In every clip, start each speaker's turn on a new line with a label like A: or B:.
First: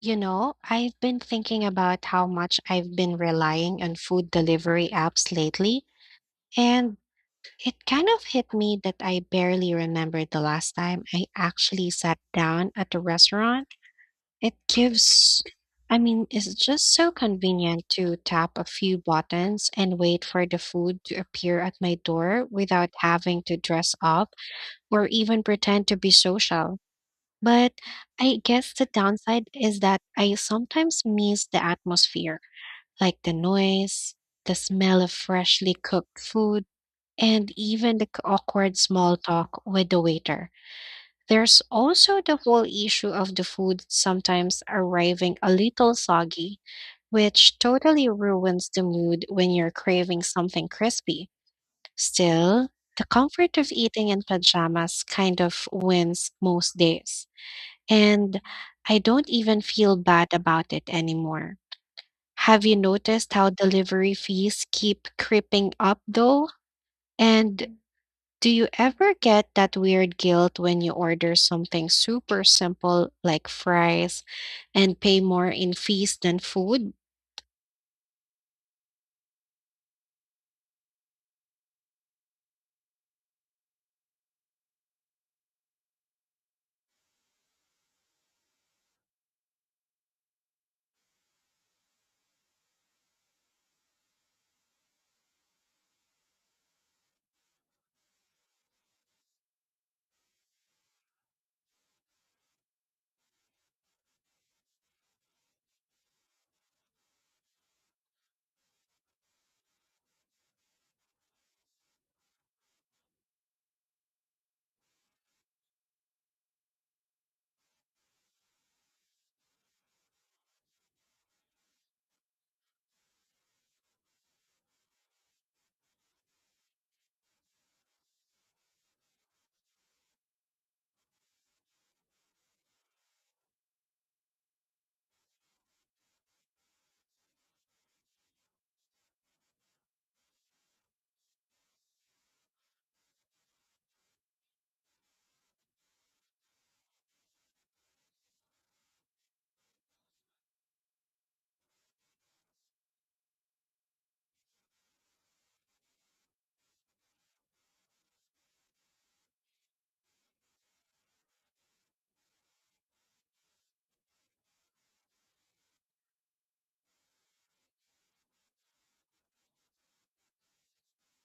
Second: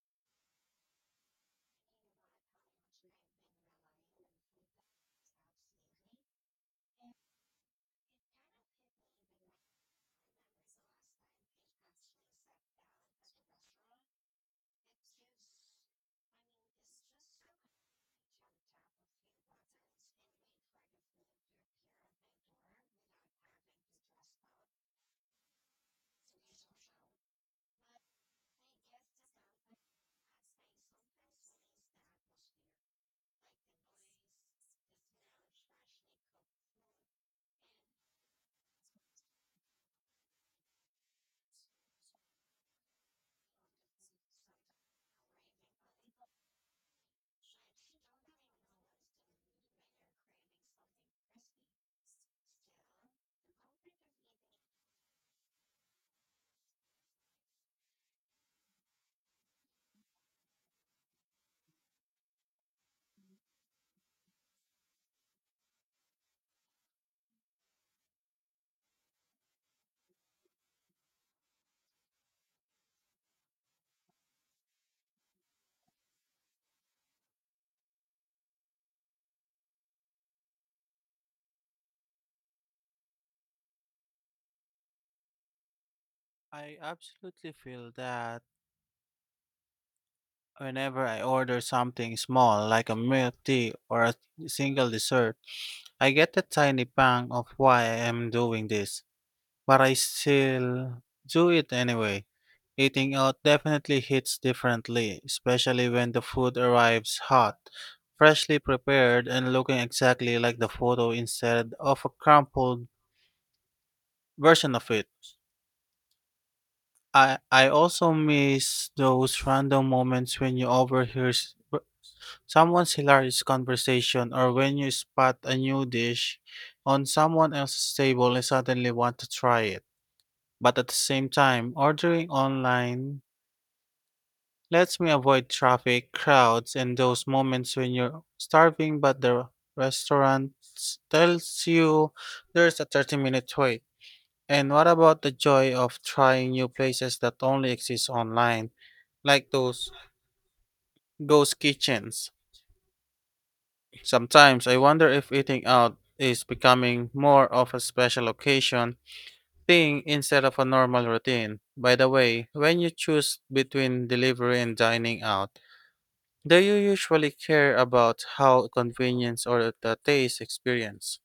A: You know, I've been thinking about how much I've been relying on food delivery apps lately, and it kind of hit me that I barely remember the last time I actually sat down at a restaurant. It gives, I mean, it's just so convenient to tap a few buttons and wait for the food to appear at my door without having to dress up or even pretend to be social. But I guess the downside is that I sometimes miss the atmosphere, like the noise, the smell of freshly cooked food, and even the awkward small talk with the waiter. There's also the whole issue of the food sometimes arriving a little soggy, which totally ruins the mood when you're craving something crispy. Still, the comfort of eating in pajamas kind of wins most days. And I don't even feel bad about it anymore. Have you noticed how delivery fees keep creeping up though? And do you ever get that weird guilt when you order something super simple like fries and pay more in fees than food?
B: I absolutely feel that whenever I order something small, like a milk tea or a single dessert, I get a tiny pang of why I am doing this, but I still do it anyway. Eating out definitely hits differently, especially when the food arrives hot, freshly prepared, and looking exactly like the photo instead of a crumpled version of it. I also miss those random moments when you overhear someone's hilarious conversation or when you spot a new dish on someone else's table and suddenly want to try it. But at the same time, ordering online lets me avoid traffic, crowds, and those moments when you're starving but the tells you there's a 30-minute wait. And what about the joy of trying new places that only exist online, like those ghost kitchens? Sometimes I wonder if eating out is becoming more of a special occasion thing instead of a normal routine. By the way, when you choose between delivery and dining out, do you usually care about how convenience or the taste experience?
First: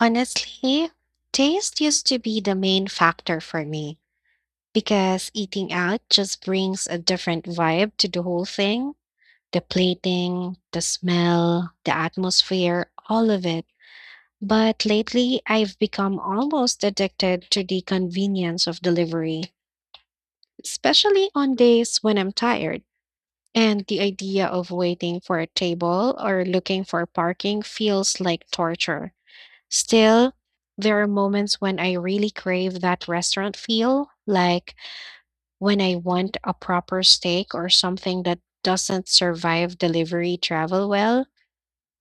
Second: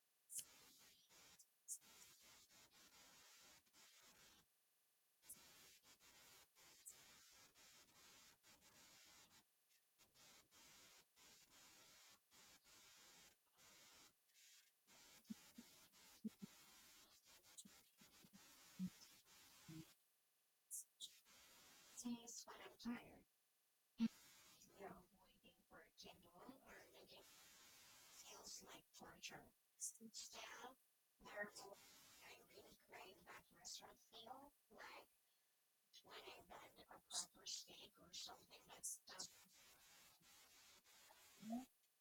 A: Honestly, taste used to be the main factor for me because eating out just brings a different vibe to the whole thing. The plating, the smell, the atmosphere, all of it. But lately, I've become almost addicted to the convenience of delivery, especially on days when I'm tired. And the idea of waiting for a table or looking for parking feels like torture. Still, there are moments when I really crave that restaurant feel, like when I want a proper steak or something that doesn't survive delivery travel well.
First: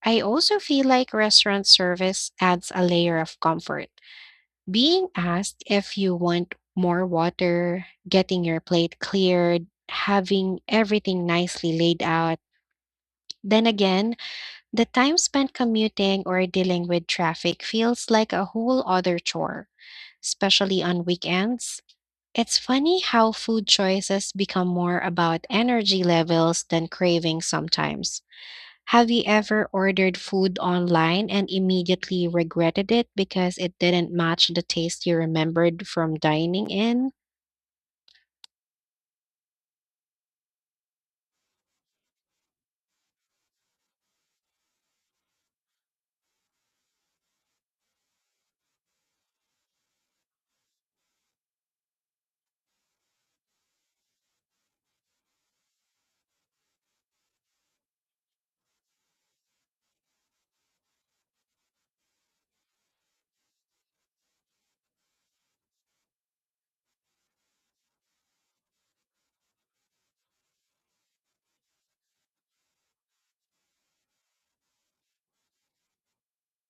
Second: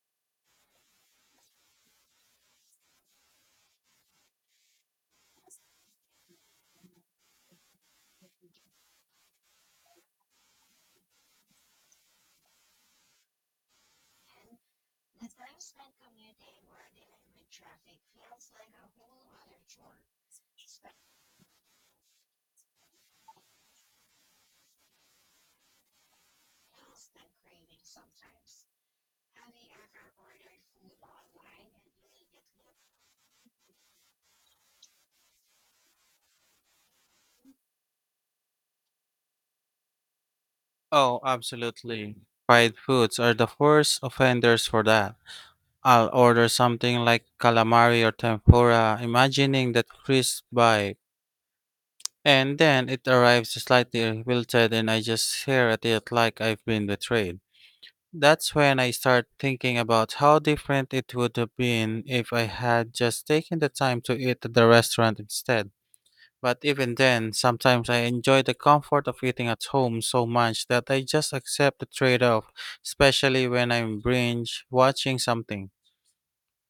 A: I also feel like restaurant service adds a layer of comfort. Being asked if you want more water, getting your plate cleared, having everything nicely laid out. Then again, the time spent commuting or dealing with traffic feels like a whole other chore, especially on weekends. It's funny how food choices become more about energy levels than cravings sometimes. Have you ever ordered food online and immediately regretted it because it didn't match the taste you remembered from dining in?
B: Oh, absolutely. Fried foods are the worst offenders for that. I'll order something like calamari or tempura, imagining that crisp bite, and then it arrives slightly wilted, and I just stare at it like I've been betrayed. That's when I start thinking about how different it would have been if I had just taken the time to eat at the restaurant instead. But even then, sometimes I enjoy the comfort of eating at home so much that I just accept the trade off, especially when I'm binge watching something.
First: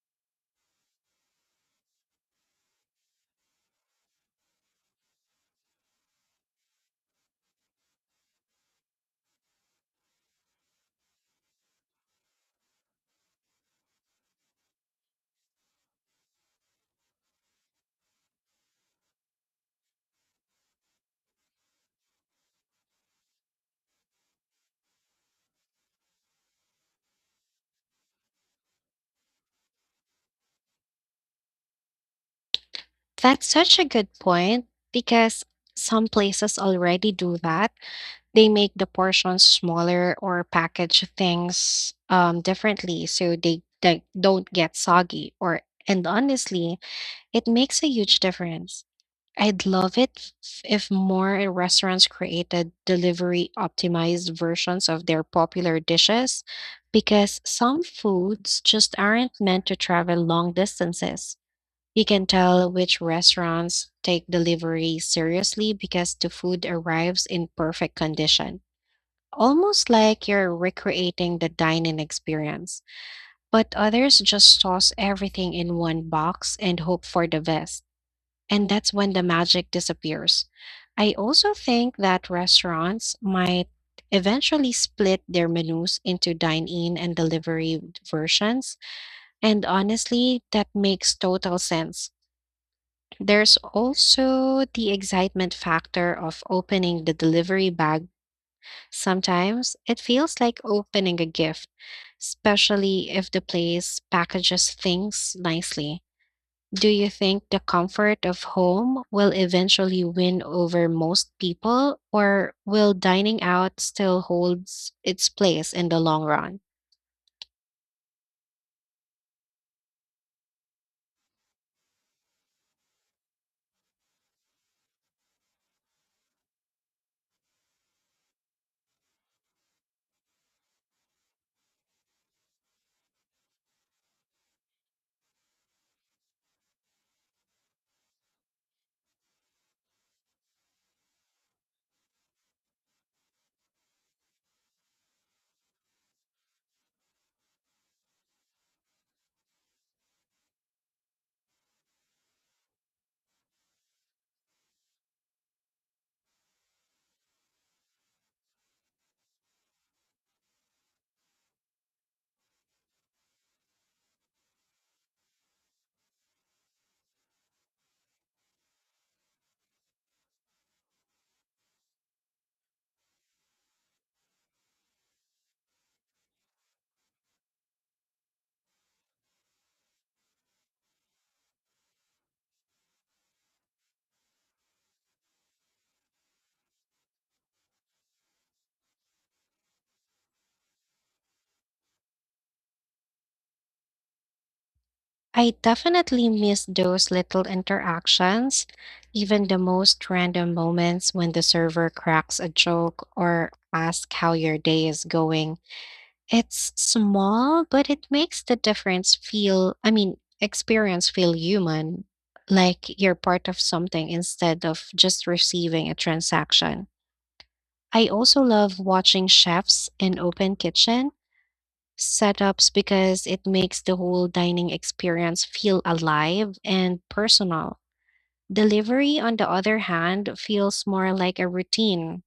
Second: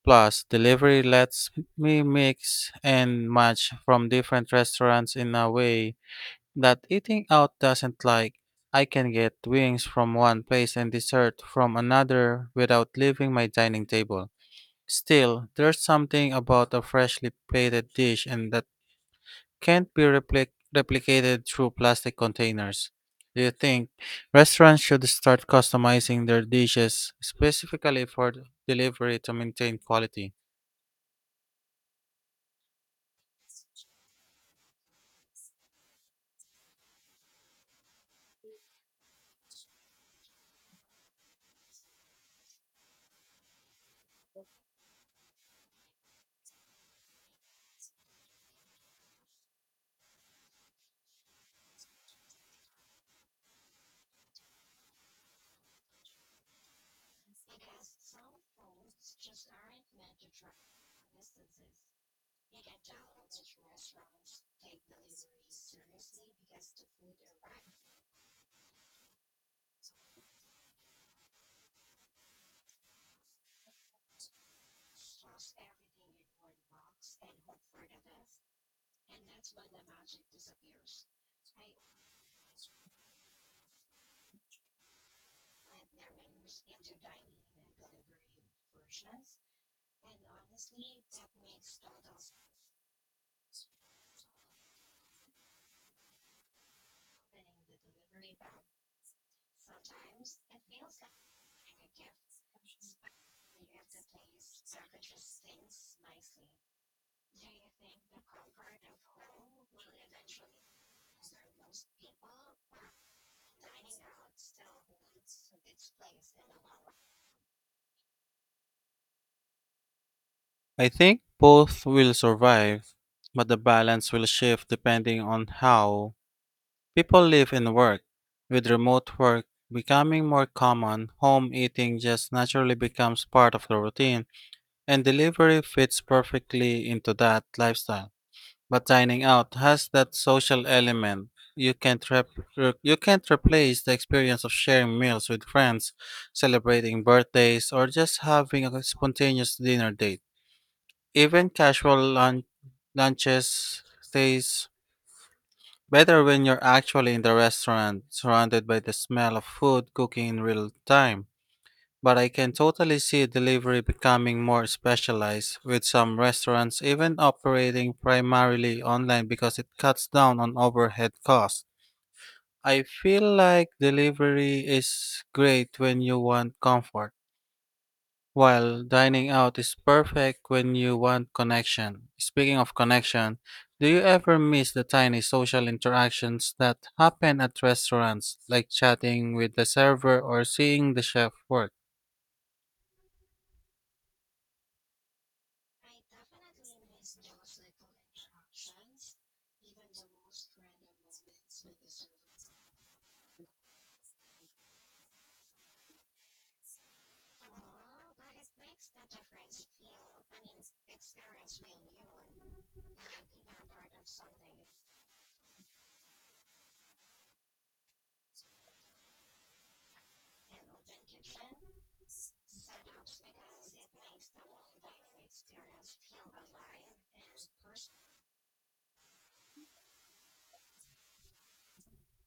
B: Plus, delivery lets me mix and match from different restaurants in a way that eating out doesn't, like I can get wings from one place and dessert from another without leaving my dining table. Still, there's something about a freshly plated dish and that can't be repli- replicated through plastic containers. Do you think restaurants should start customizing their dishes specifically for delivery to maintain quality?
A: That's such a good point because some places already do that. They make the portions smaller or package things differently so they don't get soggy, or and honestly, it makes a huge difference. I'd love it if more restaurants created delivery optimized versions of their popular dishes because some foods just aren't meant to travel long distances. You can tell which restaurants take delivery seriously because the food arrives in perfect condition. Almost like you're recreating the dining experience, but others just toss everything in one box and hope for the best and that's when the magic disappears. I also think that restaurants might eventually split their menus into dine in and delivery versions, and honestly, that makes total sense. There's also the excitement factor of opening the delivery bag. Sometimes it feels like opening a gift, especially if the place packages things nicely. Do you think the comfort of home will eventually win over most people, or will dining out still holds its place in the long run?
B: I think both will survive, but the balance will shift depending on how people live and work. With remote work becoming more common, home eating just naturally becomes part of the routine, and delivery fits perfectly into that lifestyle. But dining out has that social element. You can't, rep- you can't replace the experience of sharing meals with friends, celebrating birthdays, or just having a spontaneous dinner date. Even casual lunches stays better when you're actually in the restaurant, surrounded by the smell of food cooking in real time. But I can totally see delivery becoming more specialized, with some restaurants even operating primarily online because it cuts down on overhead costs. I feel like delivery is great when you want comfort while dining out is perfect when you want connection. Speaking of connection, do you ever miss the tiny social interactions that happen at restaurants, like chatting with the server or seeing the chef work?
A: I definitely miss those little interactions, even the most random moments when the server cracks a joke or asks how your day is going. It's small, but it makes the difference feel, I mean, experience feel human, like you're part of something instead of just receiving a transaction. I also love watching chefs in open kitchen setups because it makes the whole dining experience feel alive and personal. Delivery, on the other hand, feels more like a routine.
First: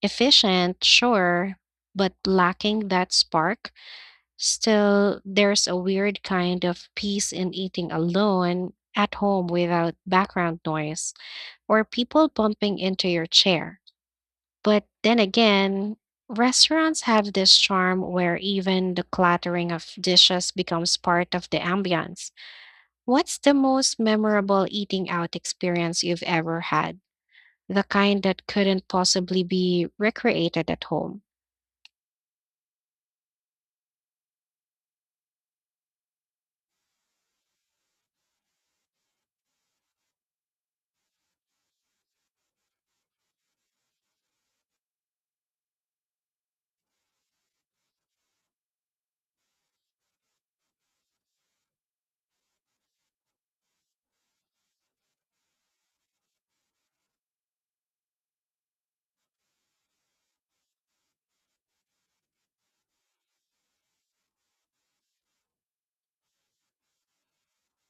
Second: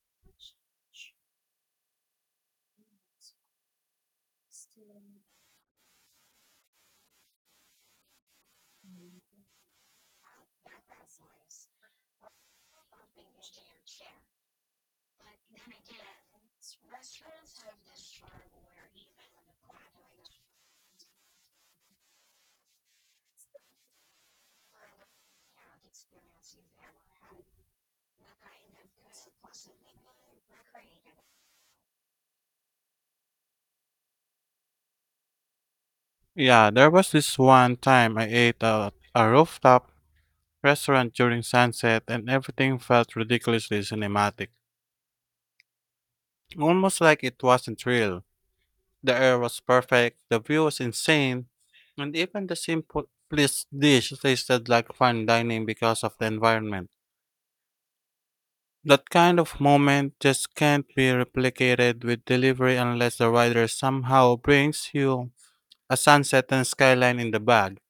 A: Efficient, sure, but lacking that spark. Still, there's a weird kind of peace in eating alone at home without background noise or people bumping into your chair. But then again, restaurants have this charm where even the clattering of dishes becomes part of the ambiance. What's the most memorable eating out experience you've ever had? The kind that couldn't possibly be recreated at home?
B: Yeah, there was this one time I ate at a rooftop restaurant during sunset and everything felt ridiculously cinematic. Almost like it wasn't real. The air was perfect, the view was insane, and even the simplest dish tasted like fine dining because of the environment. That kind of moment just can't be replicated with delivery unless the rider somehow brings you a sunset and skyline in the bag.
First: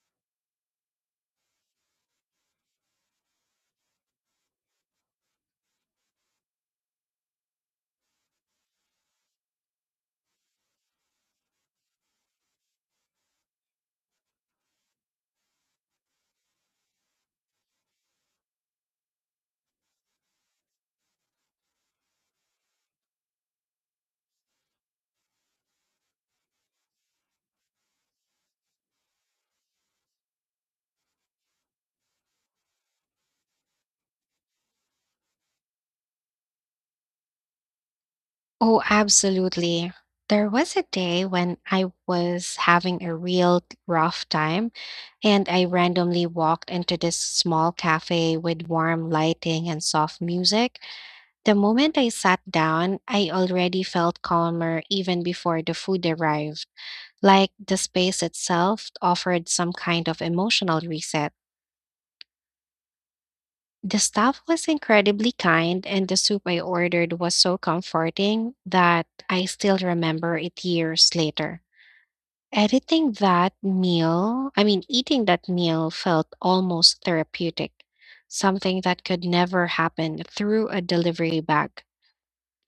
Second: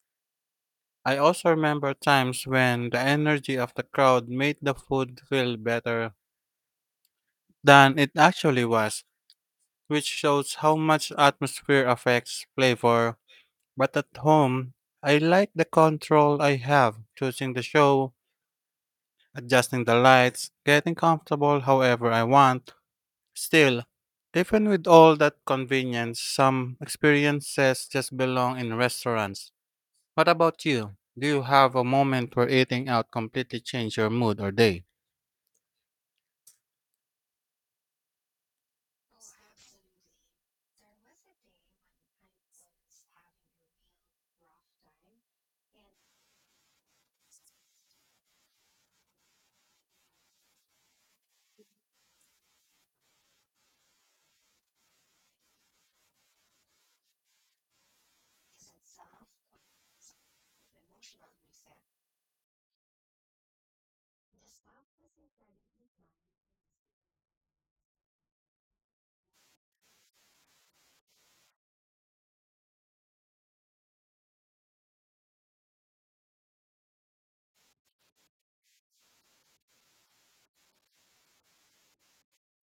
B: I also remember times when the energy of the crowd made the food feel better than it actually was, which shows how much atmosphere affects flavor. But at home, I like the control I have, choosing the show, adjusting the lights, getting comfortable however I want. Still, even with all that convenience, some experiences just belong in restaurants. What about you? Do you have a moment where eating out completely changed your mood or day?
A: Oh, absolutely. There was a day when I was having a real rough time, and I randomly walked into this small cafe with warm lighting and soft music. The moment I sat down, I already felt calmer even before the food arrived, like the space itself offered some kind of emotional reset. The staff was incredibly kind, and the soup I ordered was so comforting that I still remember it years later. Editing that meal, I mean, eating that meal felt almost therapeutic, something that could never happen through a delivery bag.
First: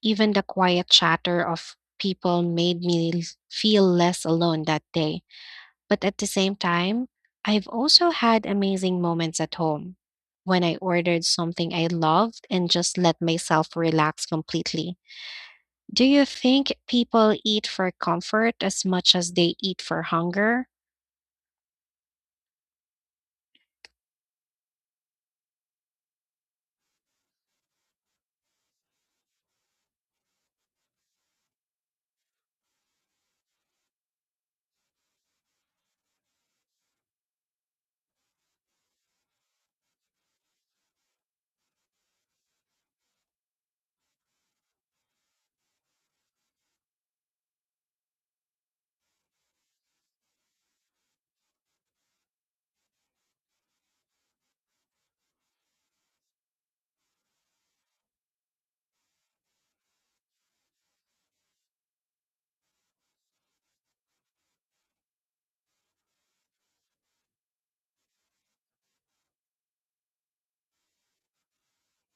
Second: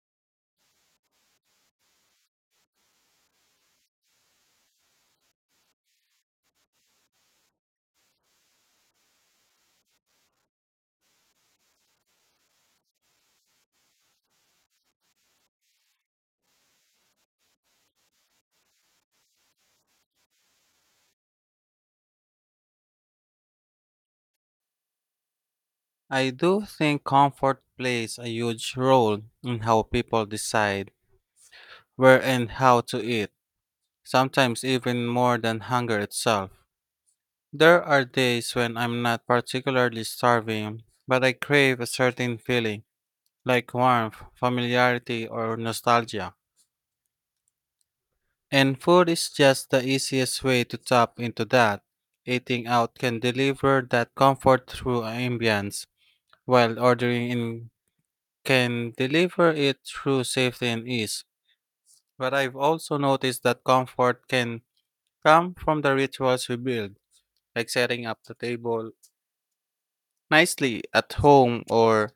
A: Even the quiet chatter of people made me feel less alone that day. But at the same time, I've also had amazing moments at home when I ordered something I loved and just let myself relax completely. Do you think people eat for comfort as much as they eat for hunger?
B: I do think comfort plays a huge role in how people decide where and how to eat, sometimes even more than hunger itself. There are days when I'm not particularly starving, but I crave a certain feeling, like warmth, familiarity, or nostalgia. And food is just the easiest way to tap into that. Eating out can deliver that comfort through ambience, while ordering in can deliver it through safety and ease. But I've also noticed that comfort can come from the rituals we build, like setting up the table nicely at home or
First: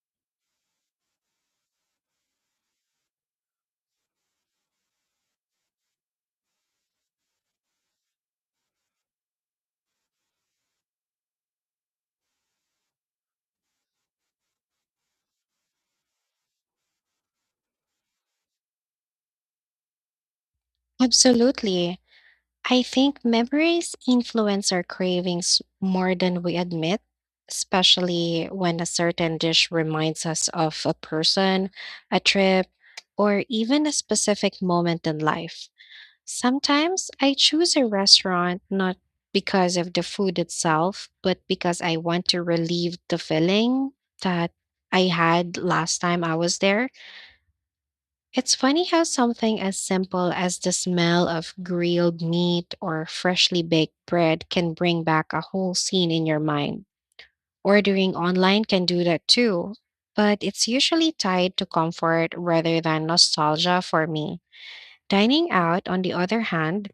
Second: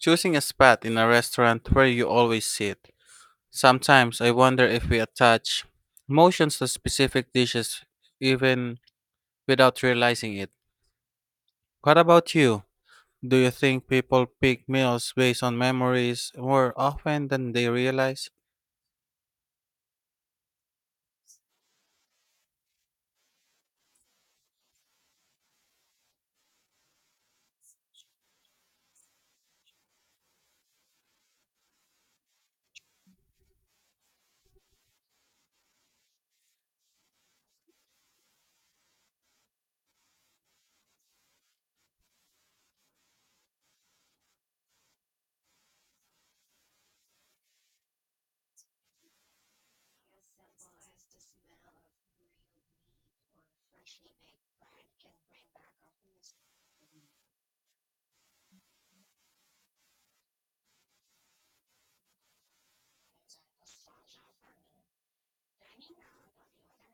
B: choosing a spot in a restaurant where you always sit. Sometimes I wonder if we attach emotions to specific dishes even without realizing it. What about you? Do you think people pick meals based on memories more often than they realize?
A: Absolutely. I think memories influence our cravings more than we admit, especially when a certain dish reminds us of a person, a trip, or even a specific moment in life. Sometimes I choose a restaurant not because of the food itself, but because I want to relieve the feeling that I had last time I was there. It's funny how something as simple as the smell of grilled meat or freshly baked bread can bring back a whole scene in your mind. Ordering online can do that too, but it's usually tied to comfort rather than nostalgia for me. Dining out, on the other hand,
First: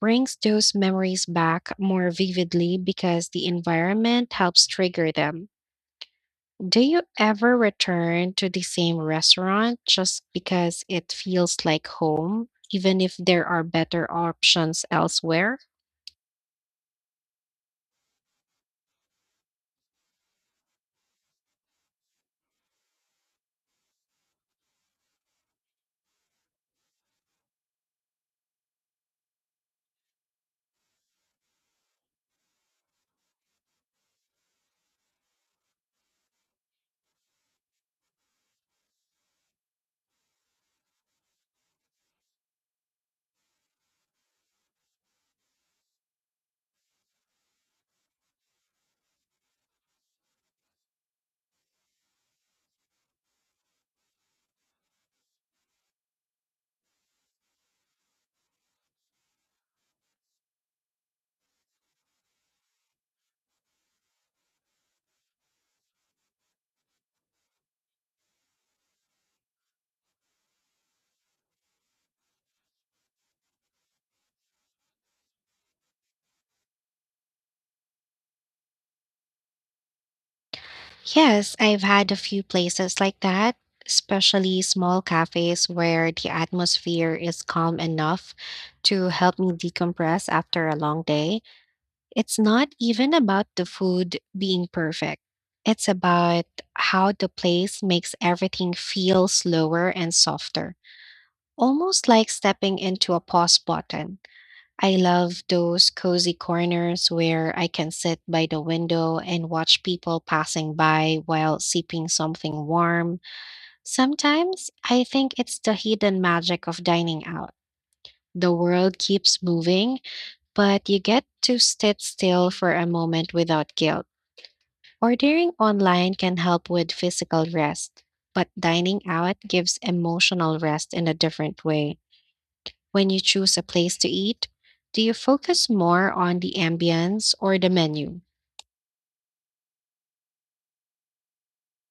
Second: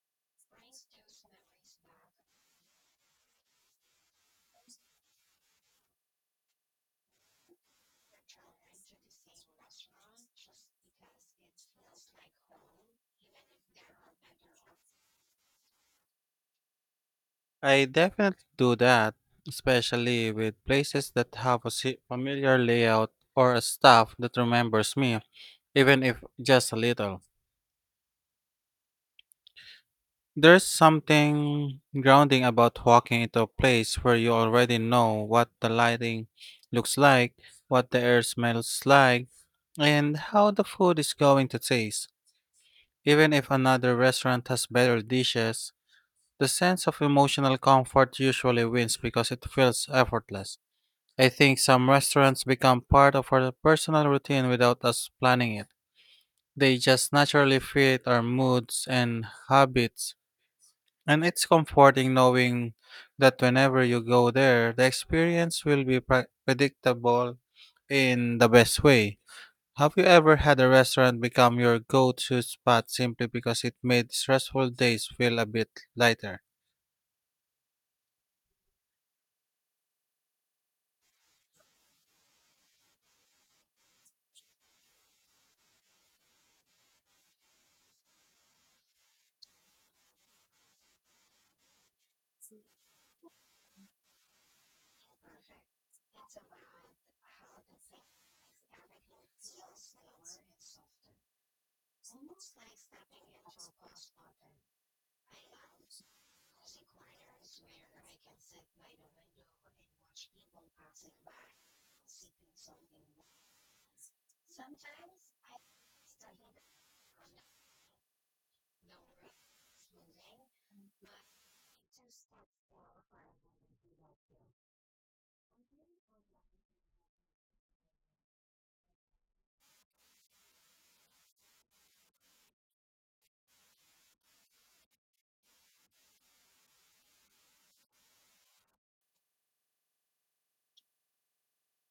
A: brings those memories back more vividly because the environment helps trigger them. Do you ever return to the same restaurant just because it feels like home, even if there are better options elsewhere?
B: I definitely do that, especially with places that have a familiar layout or a staff that remembers me, even if just a little. There's something grounding about walking into a place where you already know what the lighting looks like, what the air smells like, and how the food is going to taste. Even if another restaurant has better dishes, the sense of emotional comfort usually wins because it feels effortless. I think some restaurants become part of our personal routine without us planning it. They just naturally fit our moods and habits and it's comforting knowing that whenever you go there, the experience will be predictable in the best way. Have you ever had a restaurant become your go to spot simply because it made stressful days feel a bit lighter?
A: Yes, I've had a few places like that, especially small cafes where the atmosphere is calm enough to help me decompress after a long day. It's not even about the food being perfect. It's about how the place makes everything feel slower and softer, almost like stepping into a pause button. I love those cozy corners where I can sit by the window and watch people passing by while sipping something warm. Sometimes I think it's the hidden magic of dining out. The world keeps moving, but you get to sit still for a moment without guilt. Ordering online can help with physical rest, but dining out gives emotional rest in a different way. When you choose a place to eat, do you focus more on the ambience or the menu?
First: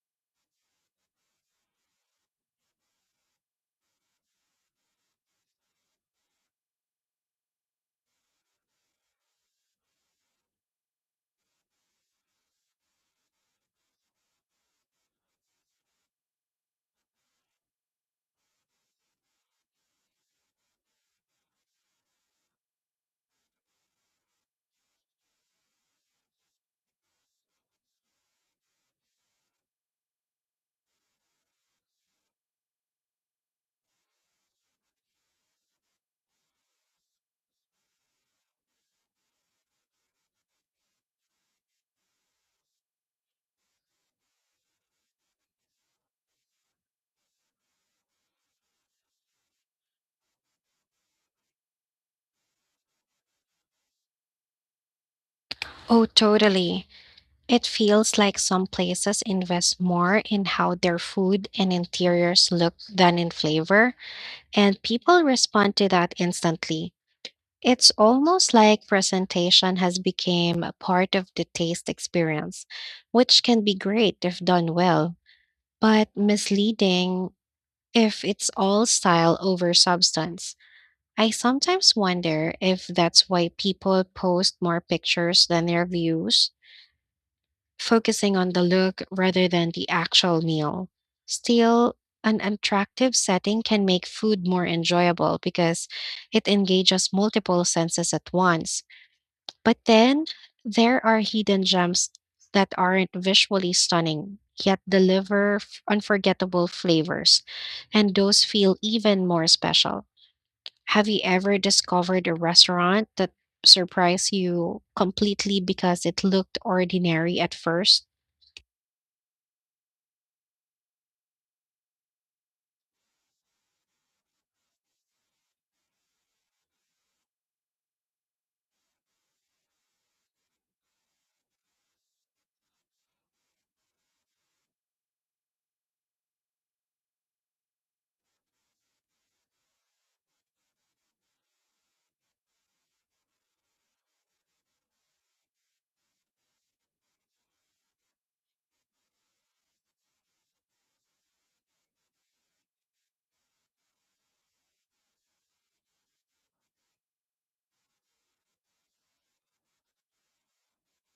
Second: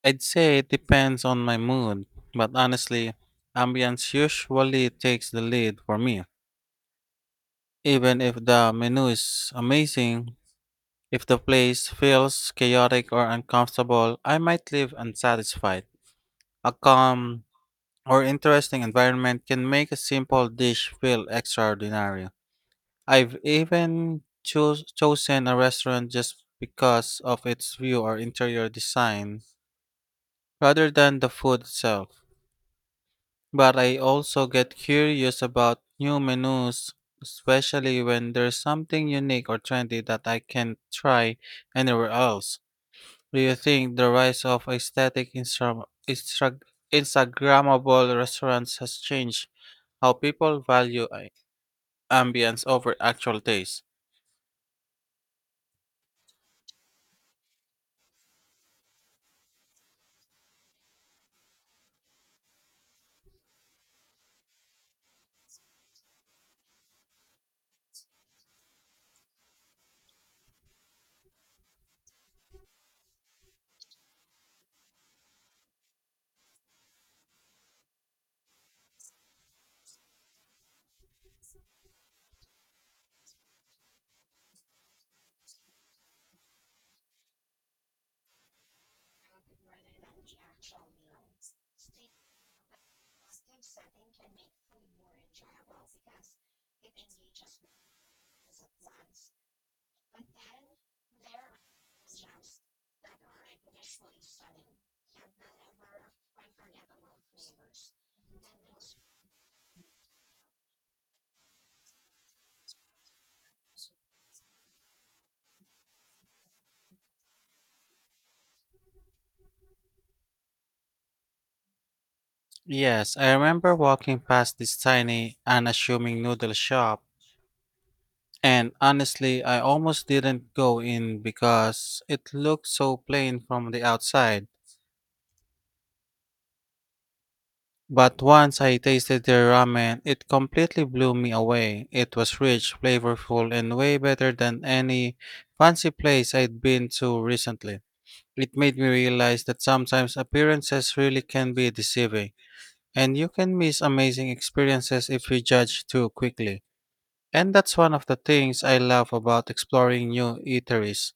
B: I'd say it depends on my mood, but honestly, ambience usually takes the lead for me. Even if the menu is amazing, if the place feels chaotic or uncomfortable, I might leave unsatisfied. A calm or interesting environment can make a simple dish feel extraordinary. I've even chosen a restaurant just because of its view or interior design rather than the food itself. But I also get curious about new menus, especially when there's something unique or trendy that I can try anywhere else. Do you think the rise of aesthetic Instagrammable restaurants has changed how people value ambience over actual taste?
A: Oh, totally. It feels like some places invest more in how their food and interiors look than in flavor, and people respond to that instantly. It's almost like presentation has become a part of the taste experience, which can be great if done well, but misleading if it's all style over substance. I sometimes wonder if that's why people post more pictures than their views, focusing on the look rather than the actual meal. Still, an attractive setting can make food more enjoyable because it engages multiple senses at once, but then there are hidden gems that aren't visually stunning, yet deliver unforgettable flavors, and those feel even more special. Have you ever discovered a restaurant that surprised you completely because it looked ordinary at first?
B: Yes, I remember walking past this tiny, unassuming noodle shop, and honestly, I almost didn't go in because it looked so plain from the outside. But once I tasted their ramen, it completely blew me away. It was rich, flavorful, and way better than any fancy place I'd been to recently. It made me realize that sometimes appearances really can be deceiving. And you can miss amazing experiences if you judge too quickly. And that's one of the things I love about exploring new eateries.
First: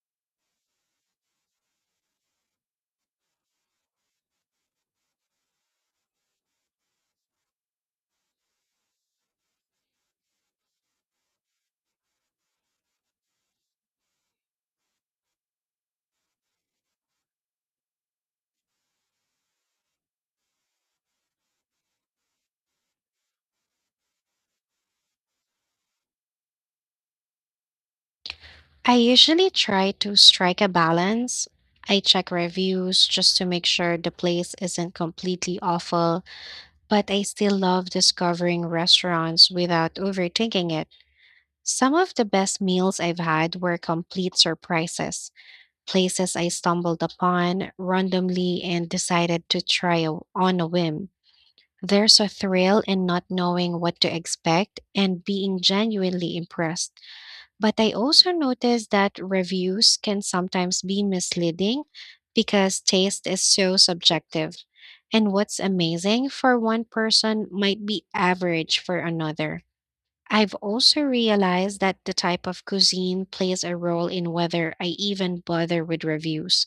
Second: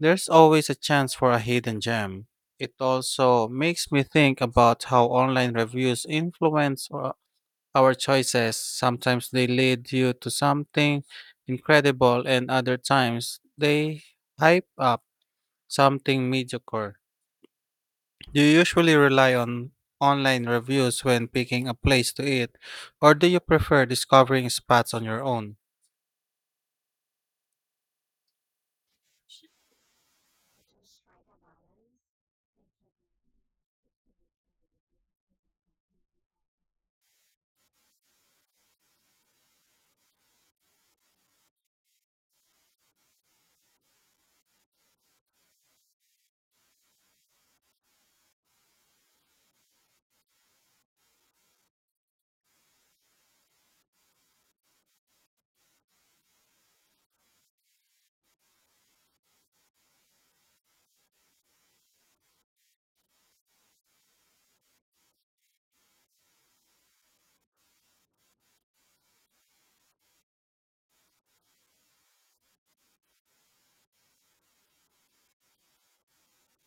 B: There's always a chance for a hidden gem. It also makes me think about how online reviews influence our choices. Sometimes they lead you to something incredible, and other times they hype up something mediocre. Do you usually rely on online reviews when picking a place to eat, or do you prefer discovering spots on your own?
A: I usually try to strike a balance. I check reviews just to make sure the place isn't completely awful, but I still love discovering restaurants without overthinking it. Some of the best meals I've had were complete surprises, places I stumbled upon randomly and decided to try on a whim. There's a thrill in not knowing what to expect and being genuinely impressed. But I also noticed that reviews can sometimes be misleading because taste is so subjective. And what's amazing for one person might be average for another. I've also realized that the type of cuisine plays a role in whether I even bother with reviews,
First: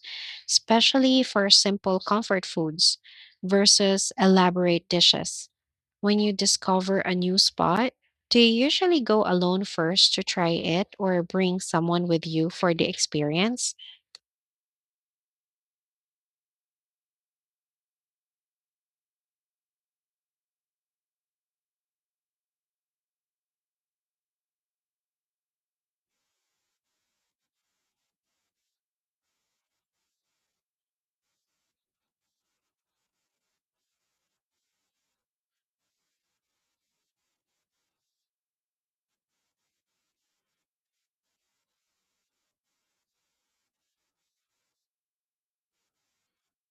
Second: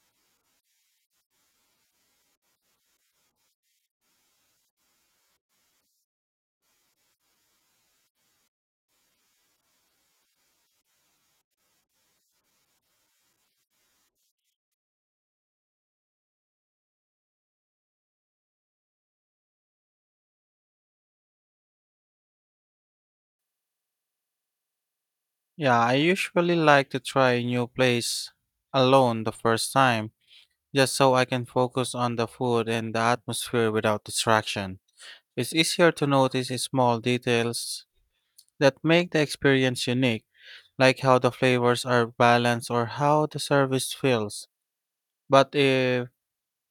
A: especially for simple comfort foods versus elaborate dishes. When you discover a new spot, do you usually go alone first to try it or bring someone with you for the experience?
B: Yeah, I usually like to try a new place alone the first time, just so I can focus on the food and the atmosphere without distraction. It's easier to notice the small details that make the experience unique, like how the flavors are balanced or how the service feels. But if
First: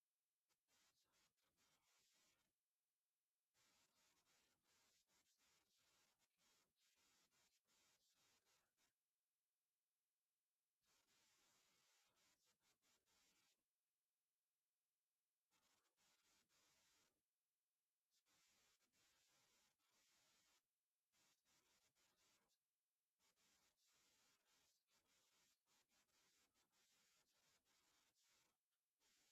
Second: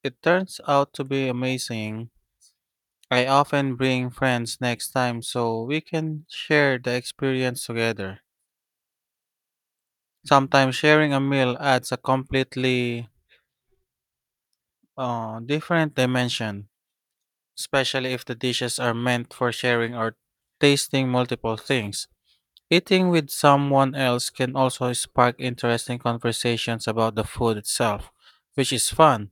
B: it turns out to be amazing, I often bring friends next time so we can share the experience together. Sometimes sharing a meal adds a completely different dimension, especially if the dishes are meant for sharing or tasting multiple things. Eating with someone else can also spark interesting conversations about the food itself, which is fun.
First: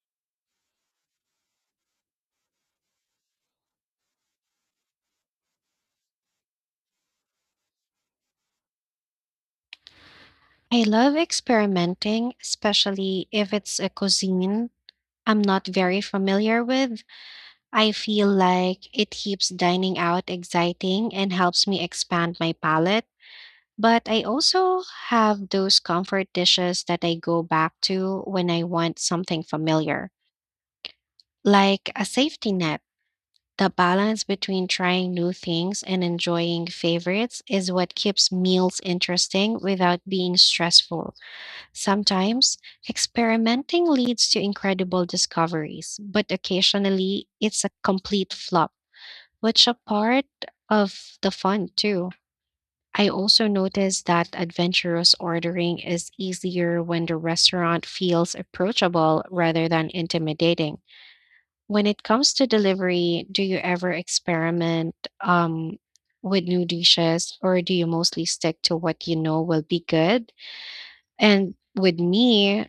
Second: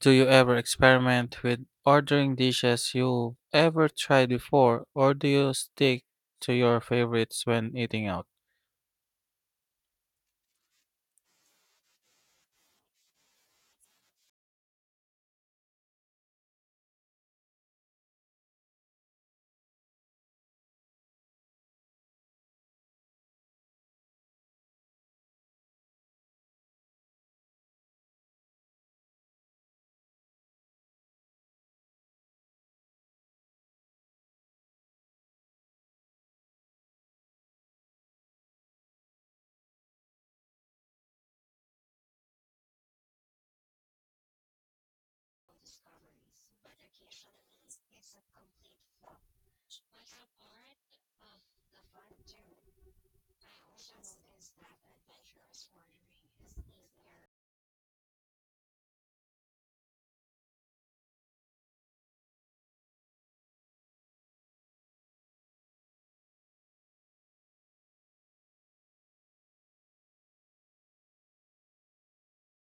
B: Do you ever experiment with ordering dishes you've ever tried before, or do you stick to your favorites when eating out?
A: I love experimenting, especially if it's a cuisine I'm not very familiar with. I feel like it keeps dining out exciting and helps me expand my palate. But I also have those comfort dishes that I go back to when I want something familiar, like a safety net. The balance between trying new things and enjoying favorites is what keeps meals interesting without being stressful. Sometimes experimenting leads to incredible discoveries, but occasionally it's a complete flop, which a part of the fun too. I also noticed that adventurous ordering is easier when the restaurant feels approachable rather than intimidating. When it comes to delivery, do you ever experiment um, with new dishes or do you mostly stick to what you know will be good? And with me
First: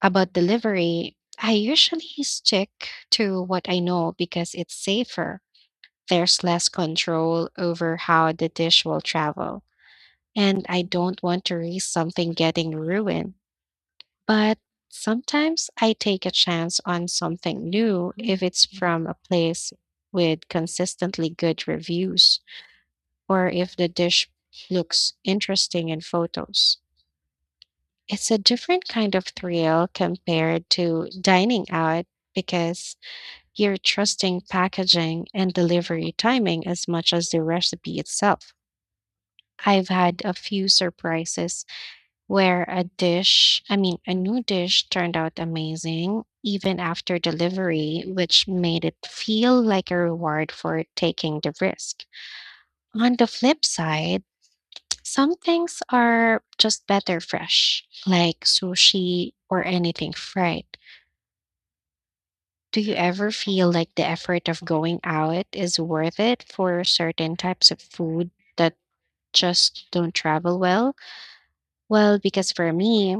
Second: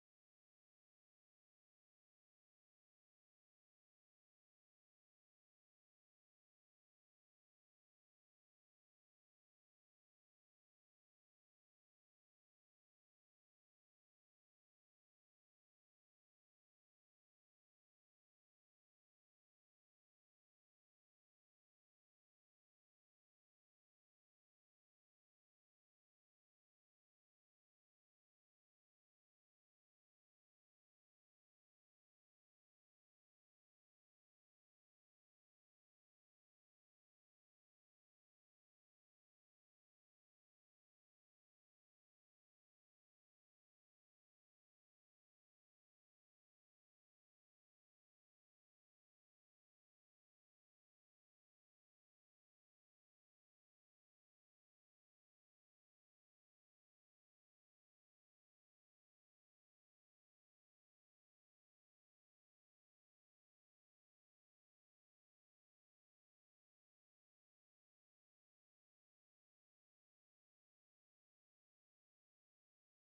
A: about delivery, I usually stick to what I know because it's safer. There's less control over how the dish will travel, and I don't want to risk something getting ruined. But sometimes I take a chance on something new if it's from a place with consistently good reviews or if the dish looks interesting in photos. It's a different kind of thrill compared to dining out because you're trusting packaging and delivery timing as much as the recipe itself. I've had a few surprises where a new dish turned out amazing even after delivery, which made it feel like a reward for taking the risk. On the flip side, some things are just better fresh, like sushi or anything fried. Do you ever feel like the effort of going out is worth it for certain types of food that just don't travel well? Well, because for me,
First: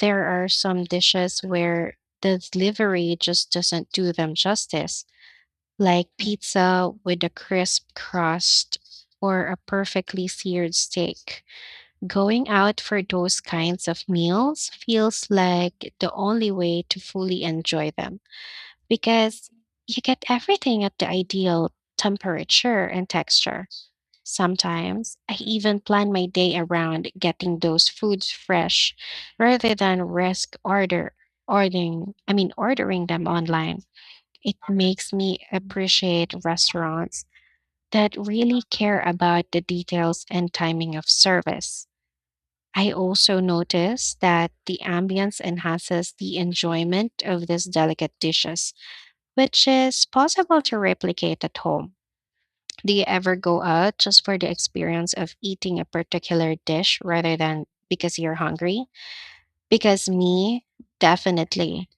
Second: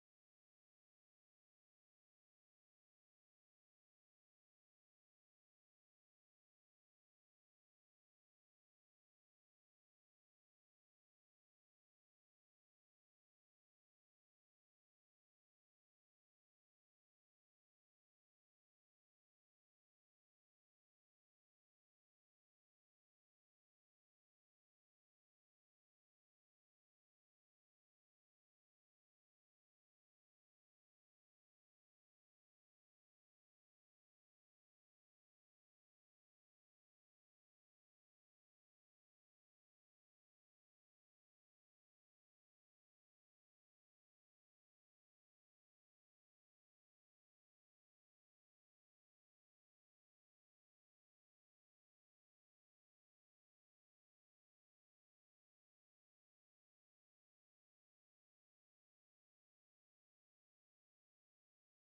A: there are some dishes where the delivery just doesn't do them justice, like pizza with a crisp crust or a perfectly seared steak. Going out for those kinds of meals feels like the only way to fully enjoy them because you get everything at the ideal temperature and texture. Sometimes I even plan my day around getting those foods fresh rather than risk order ordering, I mean ordering them online. It makes me appreciate restaurants that really care about the details and timing of service. I also notice that the ambience enhances the enjoyment of these delicate dishes, which is possible to replicate at home. Do you ever go out just for the experience of eating a particular dish rather than because you're hungry? Because me, definitely.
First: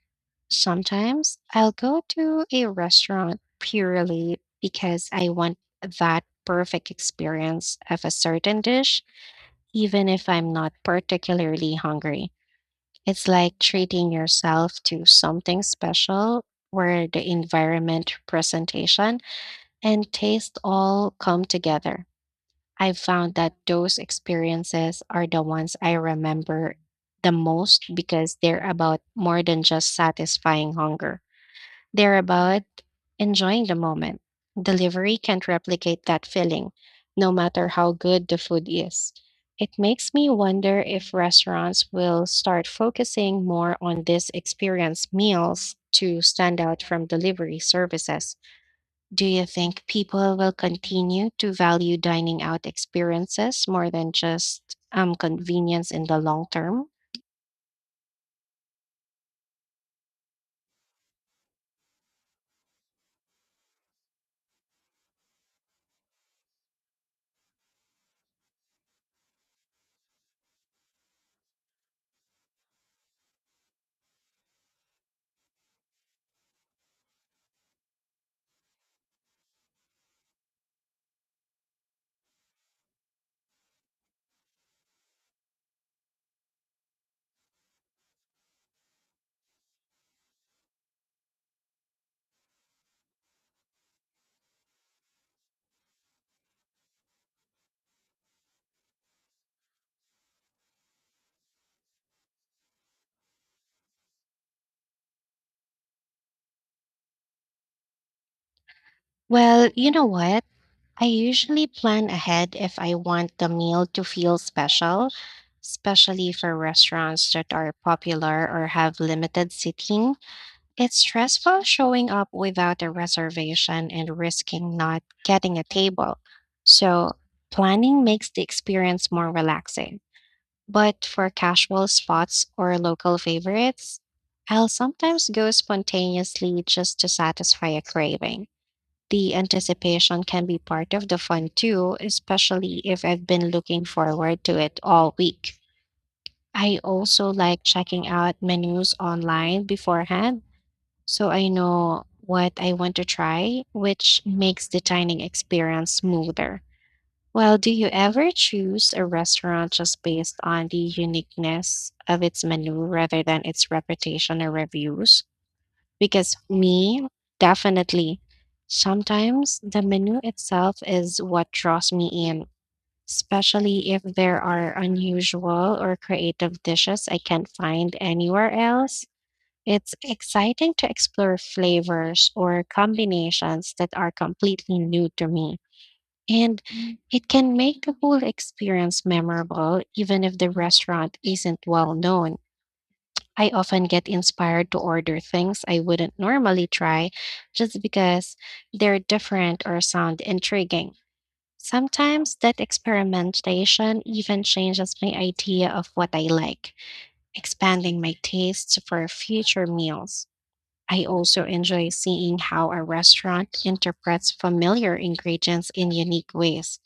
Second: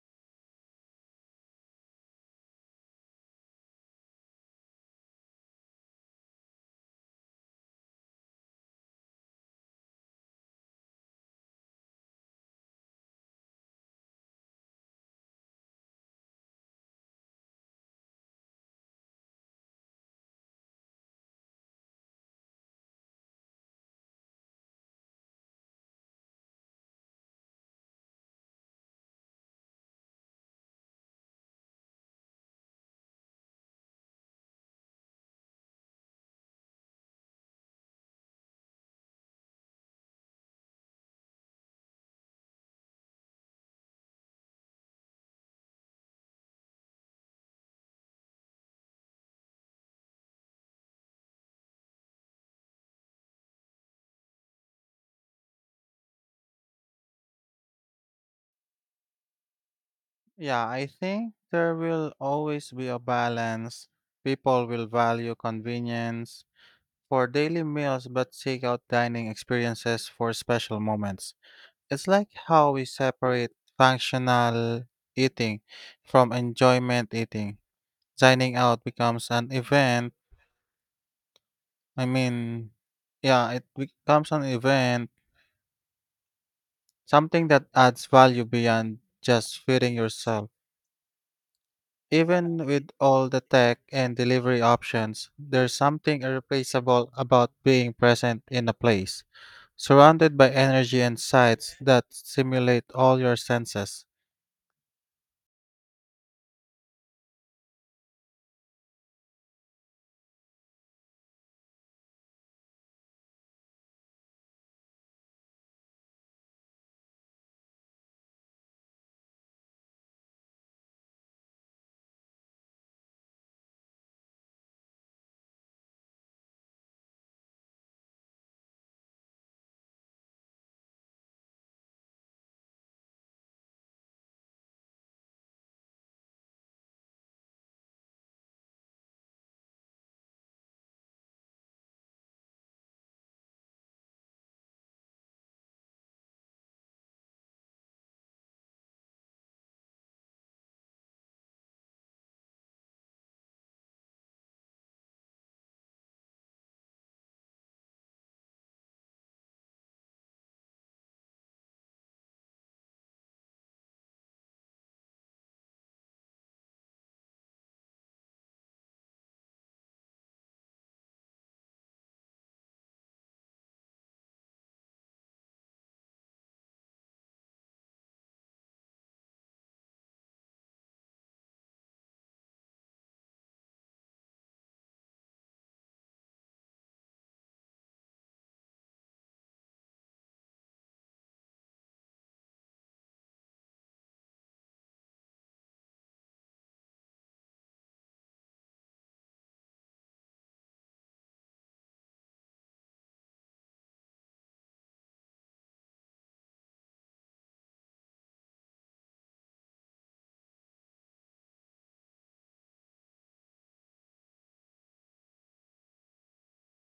A: Sometimes I'll go to a restaurant purely because I want that perfect experience of a certain dish, even if I'm not particularly hungry. It's like treating yourself to something special where the environment, presentation, and taste all come together. I've found that those experiences are the ones I remember the most because they're about more than just satisfying hunger. They're about enjoying the moment. Delivery can't replicate that feeling, no matter how good the food is. It makes me wonder if restaurants will start focusing more on this experience meals to stand out from delivery services. Do you think people will continue to value dining out experiences more than just convenience in the long term?
B: Yeah, I think there will always be a balance. People will value convenience for daily meals but seek out dining experiences for special moments. It's like how we separate functional eating from enjoyment eating. Dining out becomes an event I mean, Yeah, it becomes an event, something that adds value beyond just feeding yourself. Even with all the tech and delivery options, there's something irreplaceable about being present in a place, surrounded by energy and sights that stimulate all your senses.
A: Well, you know what? I usually plan ahead if I want the meal to feel special, especially for restaurants that are popular or have limited seating. It's stressful showing up without a reservation and risking not getting a table. So, planning makes the experience more relaxing. But for casual spots or local favorites, I'll sometimes go spontaneously just to satisfy a craving. The anticipation can be part of the fun too, especially if I've been looking forward to it all week. I also like checking out menus online beforehand so I know what I want to try, which makes the dining experience smoother. Well, do you ever choose a restaurant just based on the uniqueness of its menu rather than its reputation or reviews? Because me, definitely. Sometimes the menu itself is what draws me in, especially if there are unusual or creative dishes I can't find anywhere else. It's exciting to explore flavors or combinations that are completely new to me. And it can make the whole experience memorable, even if the restaurant isn't well known. I often get inspired to order things I wouldn't normally try just because they're different or sound intriguing. Sometimes that experimentation even changes my idea of what I like, expanding my tastes for future meals. I also enjoy seeing how a restaurant interprets familiar ingredients in unique ways.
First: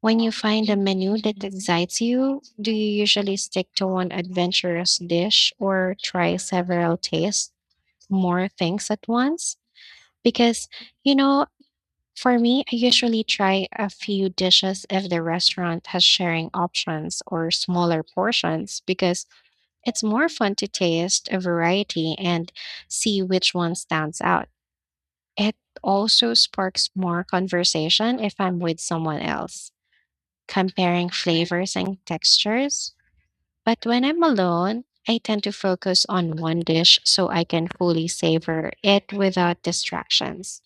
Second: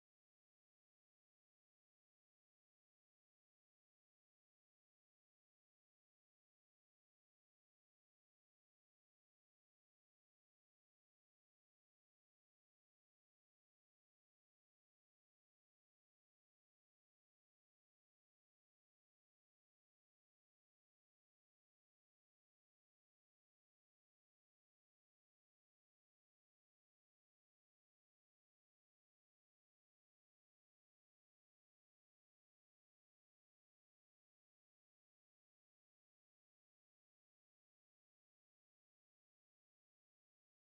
A: When you find a menu that excites you, do you usually stick to one adventurous dish or try several tastes, more things at once? Because, you know, for me, I usually try a few dishes if the restaurant has sharing options or smaller portions because it's more fun to taste a variety and see which one stands out. It also sparks more conversation if I'm with someone else comparing flavors and textures. But when I'm alone, I tend to focus on one dish so I can fully savor it without distractions.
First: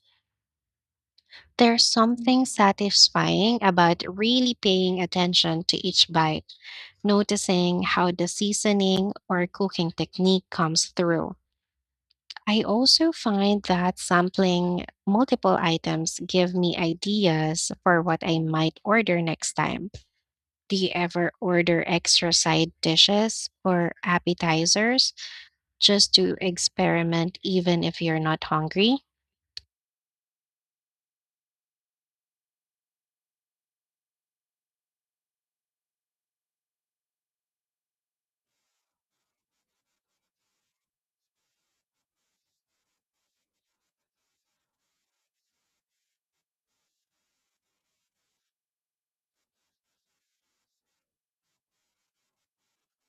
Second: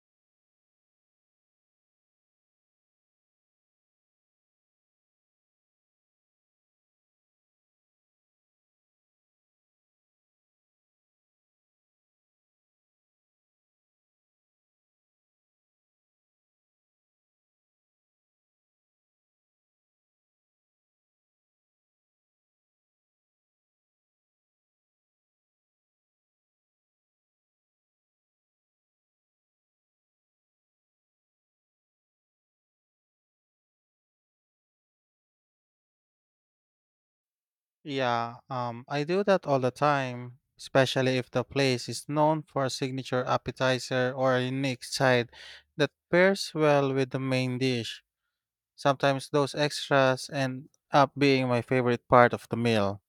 A: There's something satisfying about really paying attention to each bite, noticing how the seasoning or cooking technique comes through. I also find that sampling multiple items give me ideas for what I might order next time. Do you ever order extra side dishes or appetizers just to experiment even if you're not hungry?
B: Yeah, I do that all the time, especially if the place is known for a signature appetizer or a unique side that pairs well with the main dish. Sometimes those extras end up being my favorite part of the meal.